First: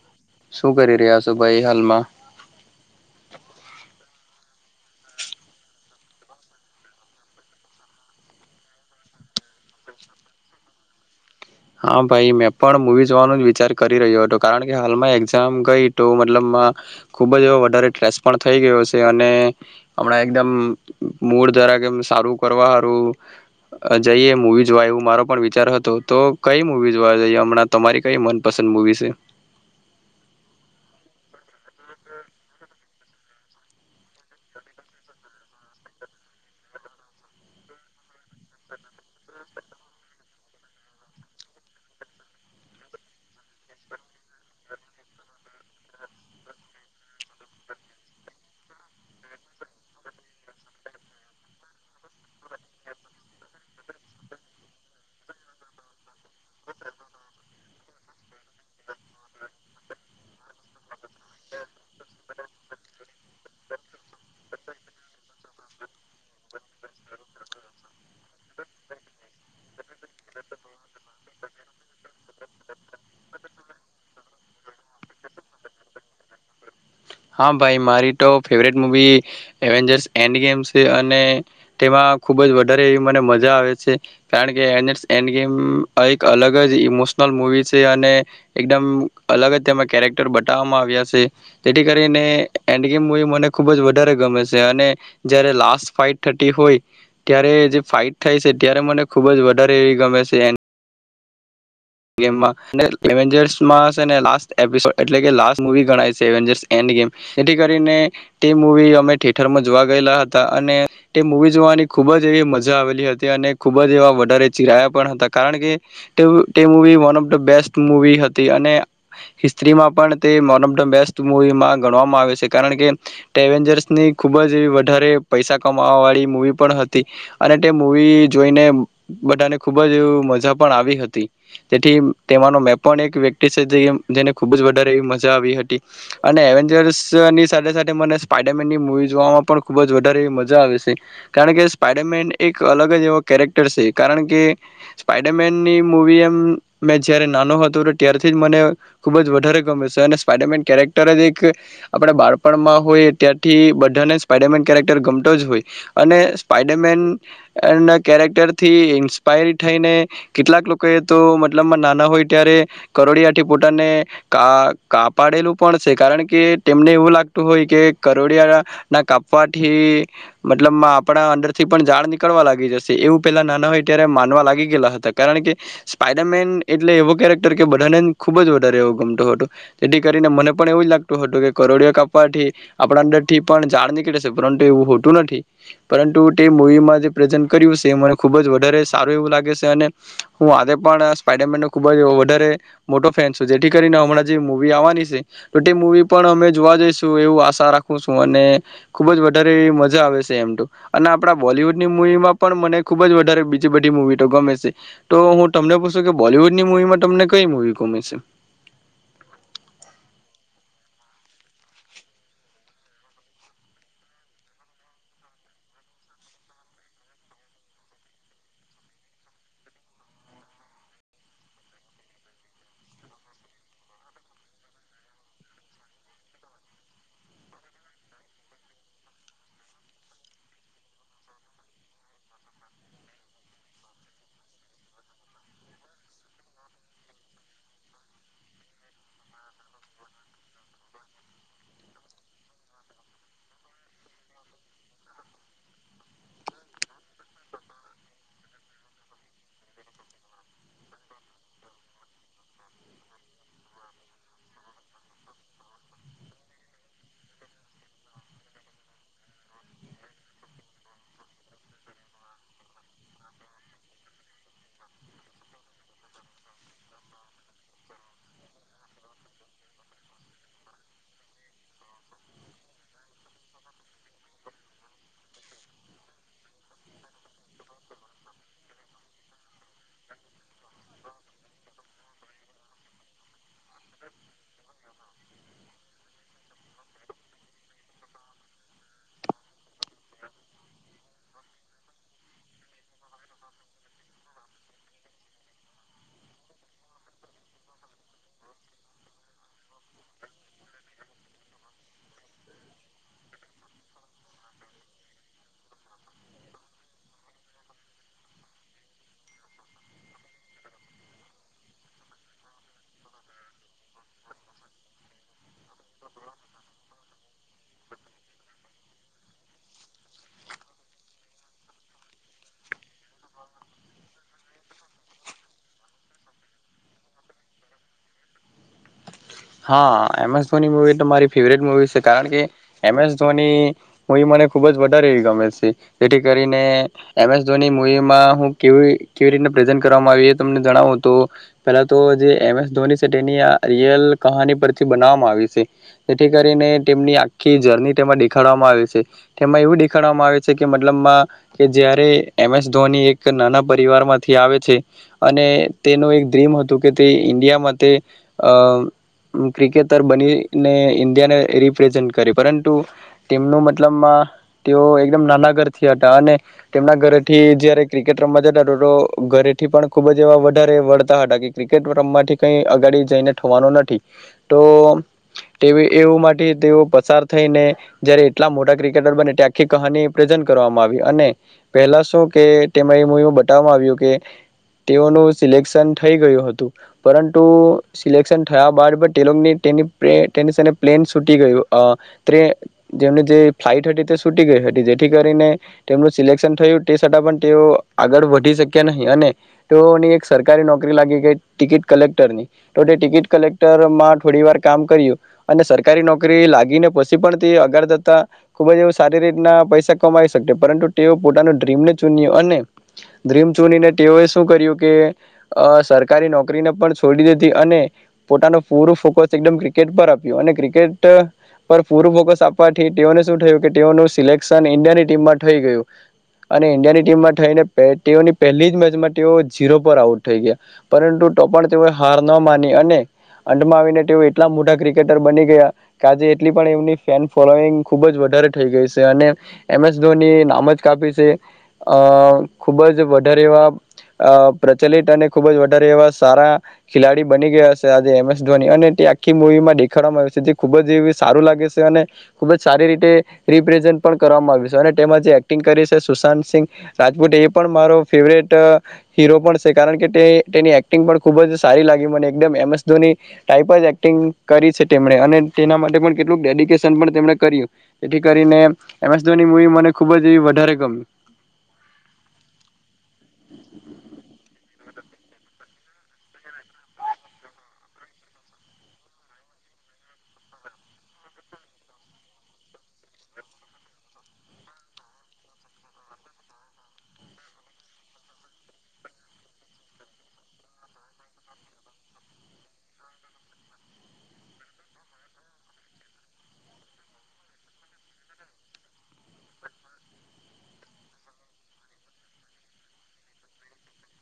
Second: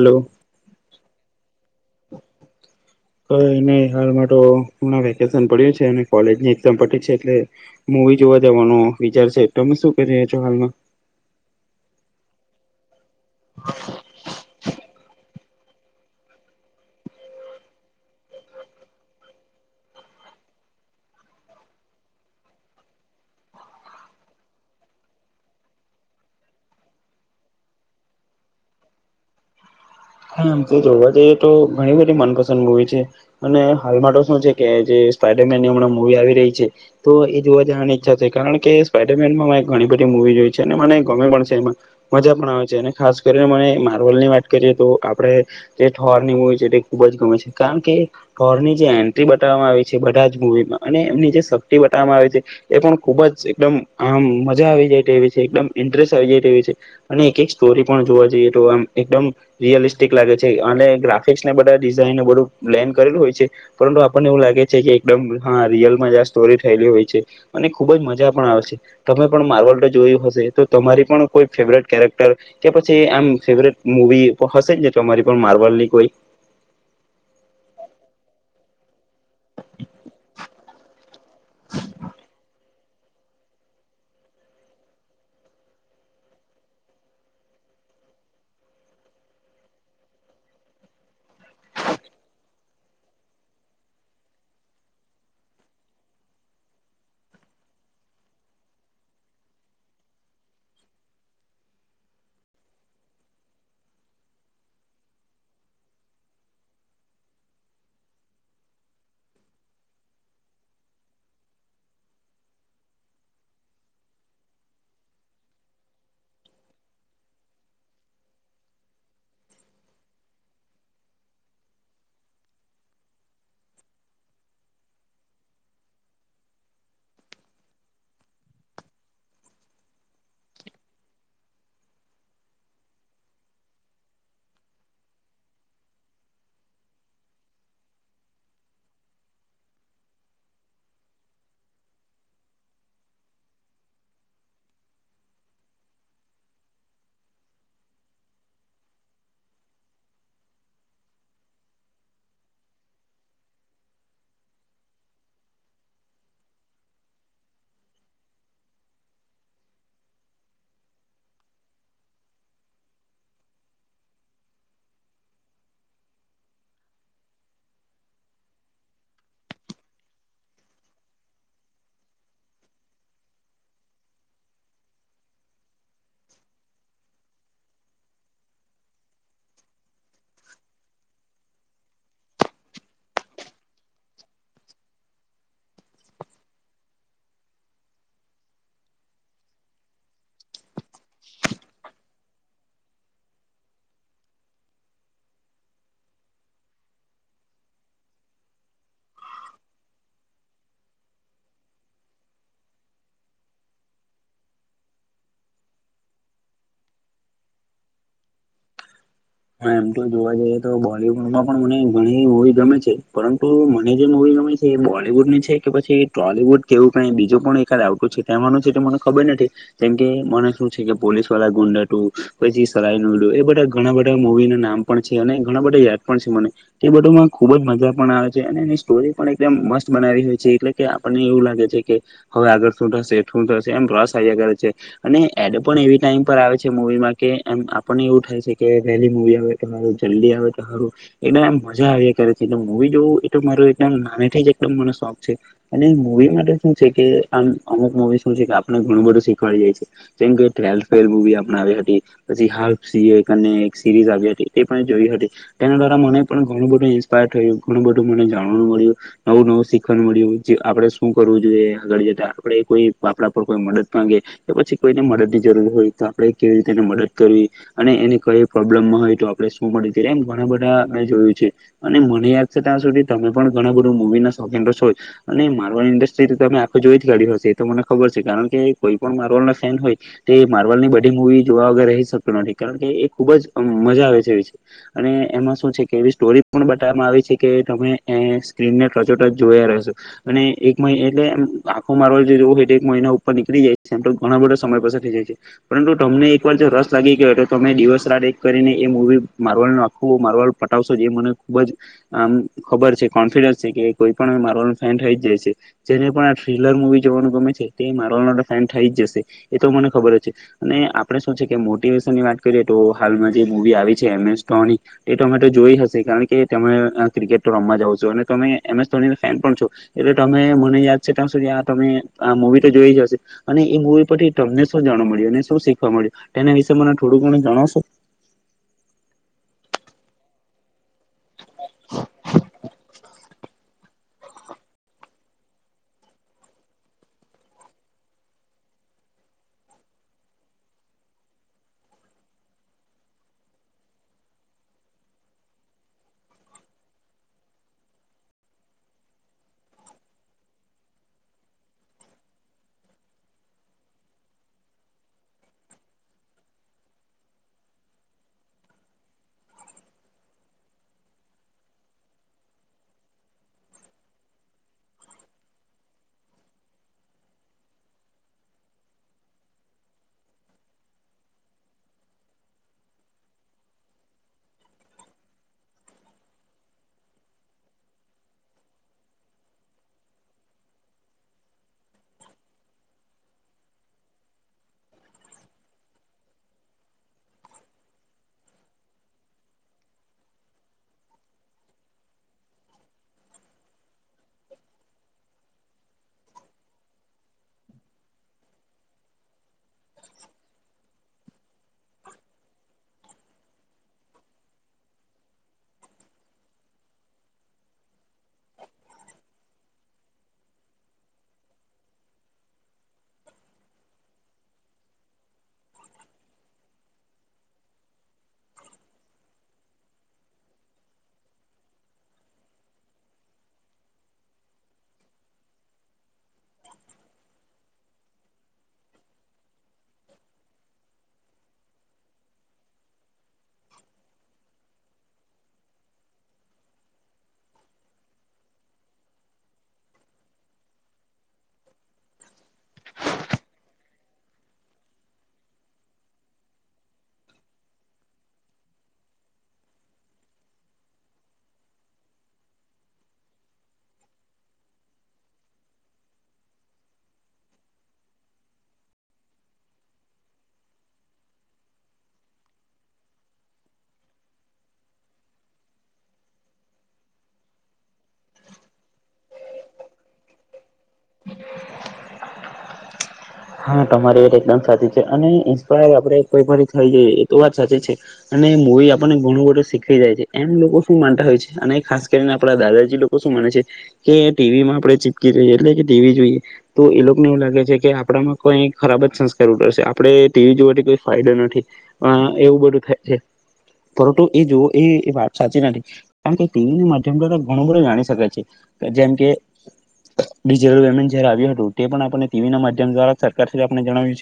Hello શું કરી રહ્યા છો ભાઈ હાલમાં? કઈ નહી હાલમાં વેકેશન પડ્યુ છે કોલેજ નિ પરીક્ષા પતિ છે એટલે મુવી જોવા જવાનો વિચાર છે તોમે શું કરી રહ્યા છો હાલમાં? હા ભાઈ મેં પણ મુવી જોવાનો જ વિચાર કરી રહ્યો હતો કારણ કે હાલમાં એક આમ ગઈ તો મતલબમાં ખુબ જ એવ વધારે સ્રેસ પણ થઈ ગયો છે અને હમણાં એકદમ મૂડ દ્વારા કેમ સારું કરવાારું જઈએ મવી જોવાય એવો મારો પણ વિચાર હતો તો કઈ મુવી જોવા જઈએ હમણાં તમારી કઈ મનપસંદ મુવી છે. હામ તો જોવા જઈએ તો ઘણી બધી મનપસંદ મુૂવી છે અને હાલમાં તો શું છે કે જે સ્પાઈડરમેન ની હમણાં મૂવી આવી રહી છે તો એ જોવા જવાની ઈચ્છા છે કારણ કે સ્પાઈડરમેનમાં ઘણી બધી મુૂવી જોઈ છે અને મને ગમે પણ છે એમાં મજા પણ આવે છે અને ખાસ કરીને મને માર્વલ ની વાત કરીએ તો આપણે જે ઠોરની મૂવી છે તે ખૂબ જ ગમે છે કારણ કે ઠોરની જે એન્ટ્રી બતાવવામાં આવી છે બધા જ મૂવીમાં અને એમની જે શક્તિ બતાવવામાં આવી છે એ પણ ખૂબ જ એકદમ આમ મજા આવી જાયવી છે એકદમ ઇન્ટરેસ્ટ આવી જાય છે અને એક એક સ્ટોરી પણ જોવા જઈએ તો આમ એકદમ રિયલિસ્ટિક લાગે છે અને ગ્રાફિક્સને બધા ડિઝાઇન બધું બ્લેન કરેલું હોય છે પરંતુ આપણને એવું લાગે છે કે એકદમ હા રિયલમાં જ આ સ્ટોરી થયેલી હોય છે અને ખૂબ જ મજા પણ આવે છે તમે પણ માર્વલ તો જોયું હશે તો તમારી પણ કોઈ ફેવરેટ કેરેક્ટર કે પછી આમ ફેવરેટ મૂવી હશે જ તમારી પણ મારબલની કોઈ હા ભાઈ મારી તો favourite movie Avengers and game છે અને તેમાં ખુબ જ વધારે એવી મને મજા આવે છે કારણ કે એ ઐંડ ગેમ એક અલગ જ ઇમોશનલ મુવી છે અને એકદમ અલગ જ તેમાં કેરેક્ટર બતાવવામાં આવ્યા છે. ઐંડ ગેમ મુવી મને ખુબ જ વધારે ગમે છે અને જયારે લાસ્ટ ફાઈટ થટી હોય ત્યારે જે ફાઈટ થાય છે ત્યારે મને ખુબ જ વધારે એવી ગમે છે. જર્સને લ એપિસો એટલે કે લાસટ મુવી ગણાય છે એવનજસ એડ ગેમ જેથી કરીને તે મુવી અમે થિયેટરમાં જોવા ગયેલા હતા અને તે મુવી જોવાની ખુબ જ એવી મજા આવેલી હતી અને ખુબ જ એવા વધારે ચિરાયા પણ હતા કારણ કે તે movie one of the best movie હતી અને હિસ્ટ્રીમાં પણ તે વન ઓફ ધ બેસ્ટ મૂવીમાં ગણવામાં આવે છે કારણ કે ્રેવેન્જર્સની ખૂબ જ એવી વધારે પૈસા કમાવવાળી મૂવી પણ હતી અને તે મૂવી જોઈને બધાને ખૂબ જ એવી મજા પણ આવી હતી. તે તેનો મે પણ એક વ્યક્તિ છે જેને ખૂબ જ વધારે એવી મજા આવી હતી અને એવેન્જર્સની સાથે સાથે મને સ્પાઈડરમેનની મૂવી જોવામાં પણ ખૂબ જ વધારે એવી મજા આવે છે કારણ કે સ્પાઈડરમેન એક અલગ જ એવો કેરેક્ટર છે કારણ કે સ્પાઈડરમેનની મુવી એમ મેં જ્યારે નાનો હતો ત્યારથી જ મને ખૂબ જ વધારે ગમે છે, અને સ્પાઈડરમેન કેરેક્ટર જ એક આપણા બાળપણમાં હોય ત્યારથી બધાને સ્પાઈડરમેન કેરેક્ટર ગમતો જ હોય અને સ્પાઈડરમેન કેરેક્ટરથી ઇન્સ્પાયર થઈને કેટલાક લોકોએ તો મલબ નાના હોય ત્યારે કરોડિયા થી પોતાને કા કાપાડેલું પણ છે, કારણ કે તેમને એવું લાગતું હોય કે કરોડિયા ના કાપવાથી મતલબમાં આપણા અંદરથી પણ જાળ નીકળવા લાગી જશે એવું પેલા નાના હોય ત્યારે માનવા લાગી ગયલા હતા કારણ કે સપાઇડરમેન એટલે એવો કેરેક્ટર કે બધાનેને ખુબ જ વધારે એવો ગમતું હતું તેથી કરીને મને પણ એવું જ લાગતું હતું કે કરોડિયા કાપવાથી આપણા અંદર થી પણ જાળ નીકળે છે, પરંતુ એવું હોતું નથી પરંતુ તે મુવીમાં જે પ્રેઝન્ટ કર્યું છે મને ખુબ જ વધારે સારું એવું લાગે છે અને હું આે પણ સ્પાઈડરમેન નો ખૂબ જ વધારે મોટો ફેન છું જેથી કરીને હમણાં જે મૂવી આવવાની છે તો તે મૂવી પણ અમે જોવા જઈશું એવું આશા રાખું છું, અને ખૂબ જ વધારે મજા આવે છે એમ તો અને આપણા બોલીિવૂડની મુૂવીમાં પણ મને ખૂબ જ વધારે બીજી બધી મૂવી તો ગમે છે તો હું તમને પૂછું કે બોલીવૂડની મુવી માં તમને કઈ મૂવી ગમે છે? હા એમ તો જોવા જઈએ તો બોલીવૂડમાં પણ મને ઘણી મૂવી ગમે છે પરંતુ મને જે મૂવી ગમે છે એ બોલીવૂડ ની છે કે પછી ટોલીવૂડ કેવું ક બીજું પણ એકદ આવટું છેહેવાનું છે મને ખબર નથી જેમ કે મને શું છે કે પોલીસ વાળા ગુંડટું પછી સરાઈ નડું એ બધા ઘણા બધા મૂવી ના નામ પણ છે અને ઘણા બધા યાદ પણ છે મને તે બધુંમાં ખુબ જ મજા પણ આવે છે અને એની સ્ટોરી પણ એકમ મસ્ત બનાવી હોય છે, એટલે કે આપણને એવું લાગે છે કે હવે આગળ શું થશે શું થશે એમ રસ આવ્યા કરળ છે અને એડ પણ એ ટાઈમ પર આવે છે મવીમાં કેમ આપણને એવું થાય છે. કે પહેલી મુવી આવે તો હારું જલ્દી આવે તો હારું એકદમમ મજા આવ કરે એટલે મવી જોવું એટ માર એકદમ નાનેથી જ એકમ મને શોખ છે, અને મવી માટે શું છે કે આ અમુક મુવી શું છે કે આપણે ઘણું બધું શીખવાડી જાય છે જેમ કે ટ્વેલ્થ ફેલ મુવી આપણે આવી હતી પછી હાલફ અને એક સીરીઝ આવ હતી તે પણ જોઈ હતી તેના દ્વારા મને પણ ઘણું બધું ઇન્સ્પાયર થયું ઘણું બધું મને જાણવાનું મળ્યું નવું-નવું શીખવા મળ્યું જે આપણે શું કરવું જોઈએ આગળ જતા, આપણે કોઈ આપણા પર કોઈ મદદ માંગે કે પછી કોઈને મદદ ની જરૂર હોય તો આપણે કેવી રીતેને મદદ કરવી અને એને કઈ પ્રોબ્લેમમાં હોય તો આપણે શું મળી એમ ઘણા બધા મેં જોયું છે અને મને યાદ છે ત્યાં સુધી તમે પણ ઘણા બધું મુવી ના શોકીન તો છોજ, અને માર્વલ ઇન્ડસ્ટ્રી તમે આખો જોઈથી કાઢ્યું હશે એ તો મને ખબર છે કારણ કે કોઈ પણ માર્બલ ના ફેન હોય તો એ માર્વલ ની બધી મૂવી જોવા વગર રહી શક્યો નથી કારણ કે એક ખુબ જ મજા આવે છે એવી અને એમાં શું છે કે એવી સ્ટોરી પણ બતાવવામાં આવી છે કે તમે એ સ્ક્રીનને ટચો ટચ જોયા રહેશો અને એક મહિને એટલે એમ આખો માર્લ જોવો હોય તો એક મહિના ઉપર નીકળી જાય છે, એમ તો ઘણા બધો સમય પસાર થઈ જાય છે પરંતુ તમને એક વાર જો રસ લાગી ગયોય તો તમે દિવસ રાત કરીને એ મુવી માર્વલ નું આખું માર્વલ પટાવશો જે મને ખુબ જ આમ ખબર છે કોન્ફિડન્સ છે, કે કોઈ પણ માર્વલ ન ફેન થઈ જાય છે જેને પણ આ થ્રીલર મુવી જોવાનું ગમે છે તે માર્વલ ફેન થઈ જ જશે એ તો મને ખબર જ છે અને આપણે શું છે કે મોટિવેશન ની વાત કરીએ. તો હાલમાં જે મૂવી આવી છે એમ એસ ઘોની એ જોઈ હશે કારણ કે તેમણે ક્રિકેટ તો રમવા છો અને તમે એમ એસ ધોની ફેન પણ છો એટલે તમે મને યાદ છે ત્યાં સુધી આ તમે આ મુવી તો જોઈ જ હશે, અને એ મુવી પરછથી તમને શું જાણવા મળ્યું અને શું શીખવા મળ્યું તેના વિશે મને થોડું ઘણુ જાણો છો? હા એમ એસ ધોની મુવી મારી ફેવરેટ મુવી છે કારણ કે એમ એસ ધોની મૂવી મને ખૂબ જ વધારે એવી ગમે છે જેથી કરીને એમ એસ ધોની મૂવીમાં હું કેવી કેવી રીતના પ્રેઝન્ટ કરવામાં આવી એ તમને જણાવું તો, પહેલા તો જે એમ એસ ધોની છે તેની આ રિયલ કહાની પરથી બનાવવામાં આવી છે જેથી કરીને તેમની આખી જર્ની તેમાં દેખાડવામાં આવી છે, તેમાં એવું દેખાડવામાં આવે છે કે મતલબમાં કે જ્યારે એમ એસ ધોની એક નાના પરિવારમાંથી આવે છે અને તેનું એક ડ્રીમ હતું કે તે ઇન્ડિયામાં તે ક્રિકેટર બનીને ઇન્ડિયાને રિપ્રેઝન્ટ કરી પરંતુ, તેમનું મતલબમાં તેઓ એકદમ નાના ઘરથી હતા અને તેમના ઘરેથી જયારે ક્રિકેટ રમવા જતા તો ઘરેથી પણ ખુબ જ એવા વધારે વળતા હતા કે ક્રિકેટ રમવાથી કઈ અગાડી જઈને થવાનું તો તે એવું માટે તેઓ પસાર થઈને જયારે એટલા મોટા ક્રિકેટર બને ત આખી કહાની પ્રઝ કરવામાં આવી, અને પહેલા શું કે તે એવું બતાવવામાં આવ્યું કે તેઓનું સિલેક્શન થઈ ગયું હતું પરંતુ સિલેક્શન થયા બાદ બ તેલોની તેની તેની સા પ્લેન છૂટી ગયું તે જેમની જે ફ્લાઇટ હતી તે છૂટી ગઈ હતી, જેથી કરીને તેમનું સિલેક્શન થયું તે છતાં પણ તેઓ આગળ વધી શક્યા નહીં અને તેઓની એક સરકારી નોકરી લાગી ગઈ ટિકિટ કલેક્ટરની તો તે ટિકિટ કલેક્ટરમાં થોડી વાર કામ કર્યું અને સરકારી નોકરી લાગીને પછી પણ તે અગાર જતા ખૂબ જ એવ સારી રીતના પૈસા કમાઈ શક્યો પરંતુ તેઓ પોતાનું ડ્રીમને ચૂન્યું અને ડ્રીમ ચૂનીને તેઓએ શું કર્યું કે સરકારી નોકરીને પણ છોડી દીધી અને પોતાનું પૂરું ફોકસ એકદમ ક્રિકેટ પર આપ્યું અને ક્રિકેટ પર પૂરું ફોકસ આપવાથી તેઓને શું થયું કે તેઓનું સિલેક્શન ઈન્ડિયાની ટીમમાં થઈ ગયું અને ઈન્ડિયાની ટીમમાં થઈને તેઓની પહેલી જ મેચમાં તેઓ ઝીરો પર આઉટ થઈ ગયા પરંતુ તો પણ તેઓએ હાર ન માની અને અમાં આવીને તેઓ એટલા મોટા ક્રિકેટર બની ગયા કે આજે એટલી પણ એમની ફેન ફોલોઈંગ ખુબ જ વધારે થઈ ગઈ છે અને એમ એસ ધોની નામ જ કાપી છે અ ખુબ જ વધારે એવા પ્રચલિત અને ખુબ જ વધારે એવા સારા ખેલાડી બની ગયા છે. તે આખી મવીમાં દેખાડવામાં આવ છે જે ખુબ જ સારું લાગે છે અને ખુબ જ સારી રીતે રિપ્રેઝન્ટ પણ કરવામાં આવ્યું છે અને તેમાં જે એક્ટિંગ કરી છે સુશાંત સિંહ રાજપૂત એ પણ મારો ફેવરેટ હીરો પણ છે કારણ કે તે તેની એક્ટિંગ પણ ખુબ જ સારી લાગી મને એકદમ એમસ ટયપ એક્ટિંગ કરી છે તેમણે અને તેના માટે પણ કેટલું ડેડિકેશન પણ કર્યું જેથી કરીને એમેશ મવી મને ખુબ જ એ વધ ગમ હા તમારી વા એકદમ સાચી છે અને ઇન્સ્પાયર આપડેપથી થઈ જઈએ એ તો વાત સાચી છે અને મૂવી આપણને ઘણું બધું શીખી જાય છે એમ લોકો શું માનતા હોય છે અને ખાસ કરીને આપડા દાદાજી લોકો શું માને છે કે ટીવી માં આપડે ચીપકી જઈએ એટલે કે ટીવી જોઈએ તો એ લોકોને એવું લાગે છે કે આપણામાં કઈ ખરાબ જ સંસ્કાર ઉતરશે આપણે ટીવી જોવાથી કોઈ ફાયદો નથી એવું બધું થાય છે પરંતુ એ જો એ વાત સાચી નથી કારણકે ટીવી ના માધ્યમ દ્વારા ઘણું બધો જાણી શકે છે જેમ કે ડિજીિટલ પેમેન્ટ જયારે આવ્યું હતું તે પણ આપણને ટીવી ના મા સર આપ જણાવ્યું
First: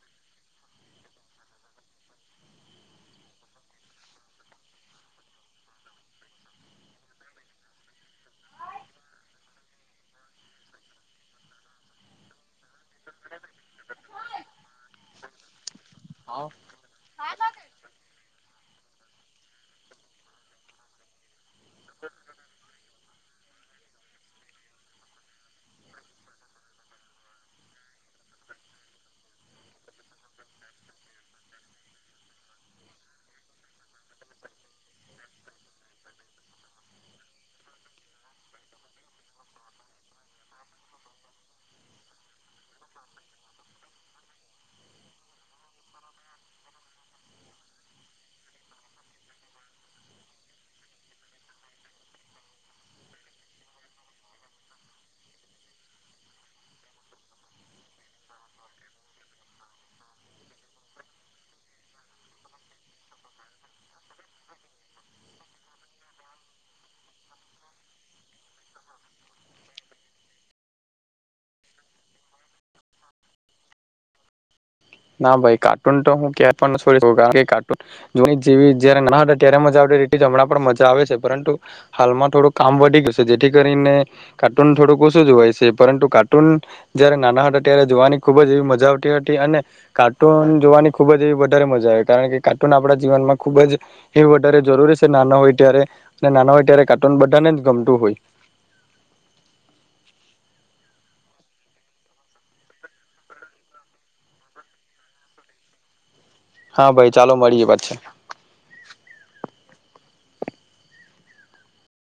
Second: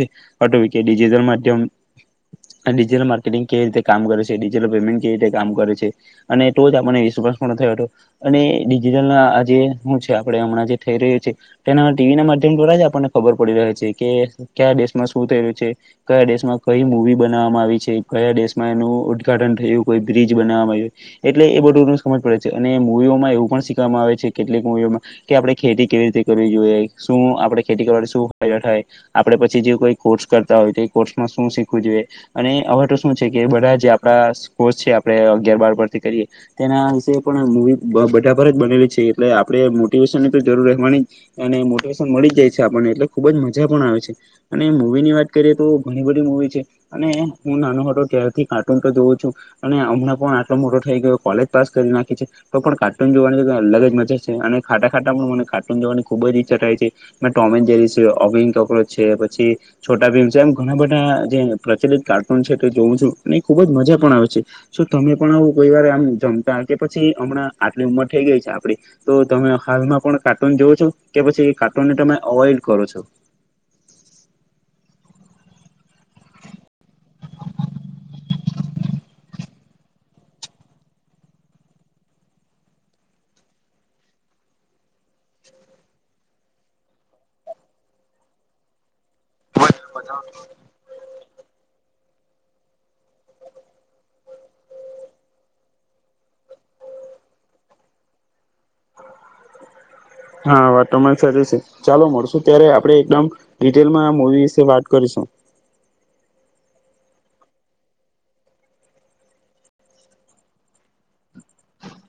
છેટલ માર્ટંગ ક રીતે કામ કરે છેટલ પેમેન્ટ ક રીતે કામ કરે છે અને તો જ આપને વિશ્વાસ પણ થયો હતો અને ડિજટલ આ જે હું છે આપ હમણાં જે થઈ રહ્યો છે તેના ટીવી ના માધ્યમ દ્વારા જ આપને ખબર પડી રહે છે કે કયા દેશમાં શું થયલું છે કયા દેશમાં કઈ મૂવી બનાવવામાં આવી છે કયા દેશમાં એનું ઉદઘાટન થયું કોઈ બ્રિજ બનાવવામાં આવ એટલે એ બધું સમજ પડે છે અને મૂવીઓમાં એવું પણ શીખવામાં આવે છે કેટલીક મૂવીઓમાં કે આપડણે ખેતી કેવી રીતે કરવી જોઈએ શું આપડણે ખેતી કરવા શ ફાયદા થાય આપે પછી જે કોઈ કોર્સ કરતા હોય તો એ કોર્સમાં શું શીખવું જોઈએ અને હવે તો શું છે કે બધા જે આપણા કોર્સ છે આપણે અગિયાર બાર પરથી કરીએ તેના વિશે પણ મૂવી બધા પર જ બનેલી છે એટલે આપણે મોટિવેશન ની તો જરૂર રહેવાની જ અને મોટિવેશન મળી જાય. આપણને એટલે ખુબ જ મજા પણ આવે છે અને મુૂવી ની વાત કરીએ તો ઘણી બધી મુવી છે અને હું નાનો ખાટો ત્યારથી કાર્ટૂન તો જોઉં છું અને હમણાં પણ આટલો મોટો થાય કે કોલેજ પાસ કરી નાખી છે તો પણ કાર્ટૂન જોવાની અલગ જ મજા છે અને ખાટા ખાટા પણ મને કાર્ટૂન જોવાની ખુબ જ ઈચ્છા થાય છે. મે ટોમેન જેરી છે અવિન કોકરોચ છે પછી છોટા ભીમ છે એમ ઘણા બધા જે પ્રચલિત કાર્ટૂન છે તે જોઉું છું અને એ ખુબ જ મજા પણ આવે છે તમે પણ આવું કોઈ વાર આમ જમતા કે પછી હમણાં આટલી ઉંમર થઈ ગઈ છે આપડી તો તમે હાલમાં પણ કાર્ટૂન જોવો છો કે પછી તમે અવોઈડ કરો છો. ના ભાઈ કાર્ટૂન તો હું ક્યાય પણ ન છોડી શકું કારણ કે કાર્ટૂન જો જેવી જારે નાના હતા ત્યારે મજા આવતી તે હમણાં પણ મજા આવે છે પરંતુ હાલમાં થોડું કામ વધી ગયું છે જેથી કરીને કાર્ટૂન થોડુંક ઓશું જોવાય છે પરંતુ કાર્ટૂન જયારે નાના હતા ત્યારે જોવાની ખુબ જ એવી મજા આવતી હતી. કાર્ટૂન જોવાની ખુબ જ એવી બ વધ મજા આવે કારણ કે કાર્ટૂન આપણા જીવનમાં ખુબ જ એ વધારે જરૂરી છે નાના હોય ત્યારે નાના હોય ત્યારે કાર્ટૂન બધાને જ ગમતું હોય. હા વાત તોરી સાજ છે ચાલો મળશું ત્યારે આપડણે એકદમ ડિટેલમાં આ મુવી વિશે વાત કરીશું. હા ભાઈ ચાલો મળીએ પછી.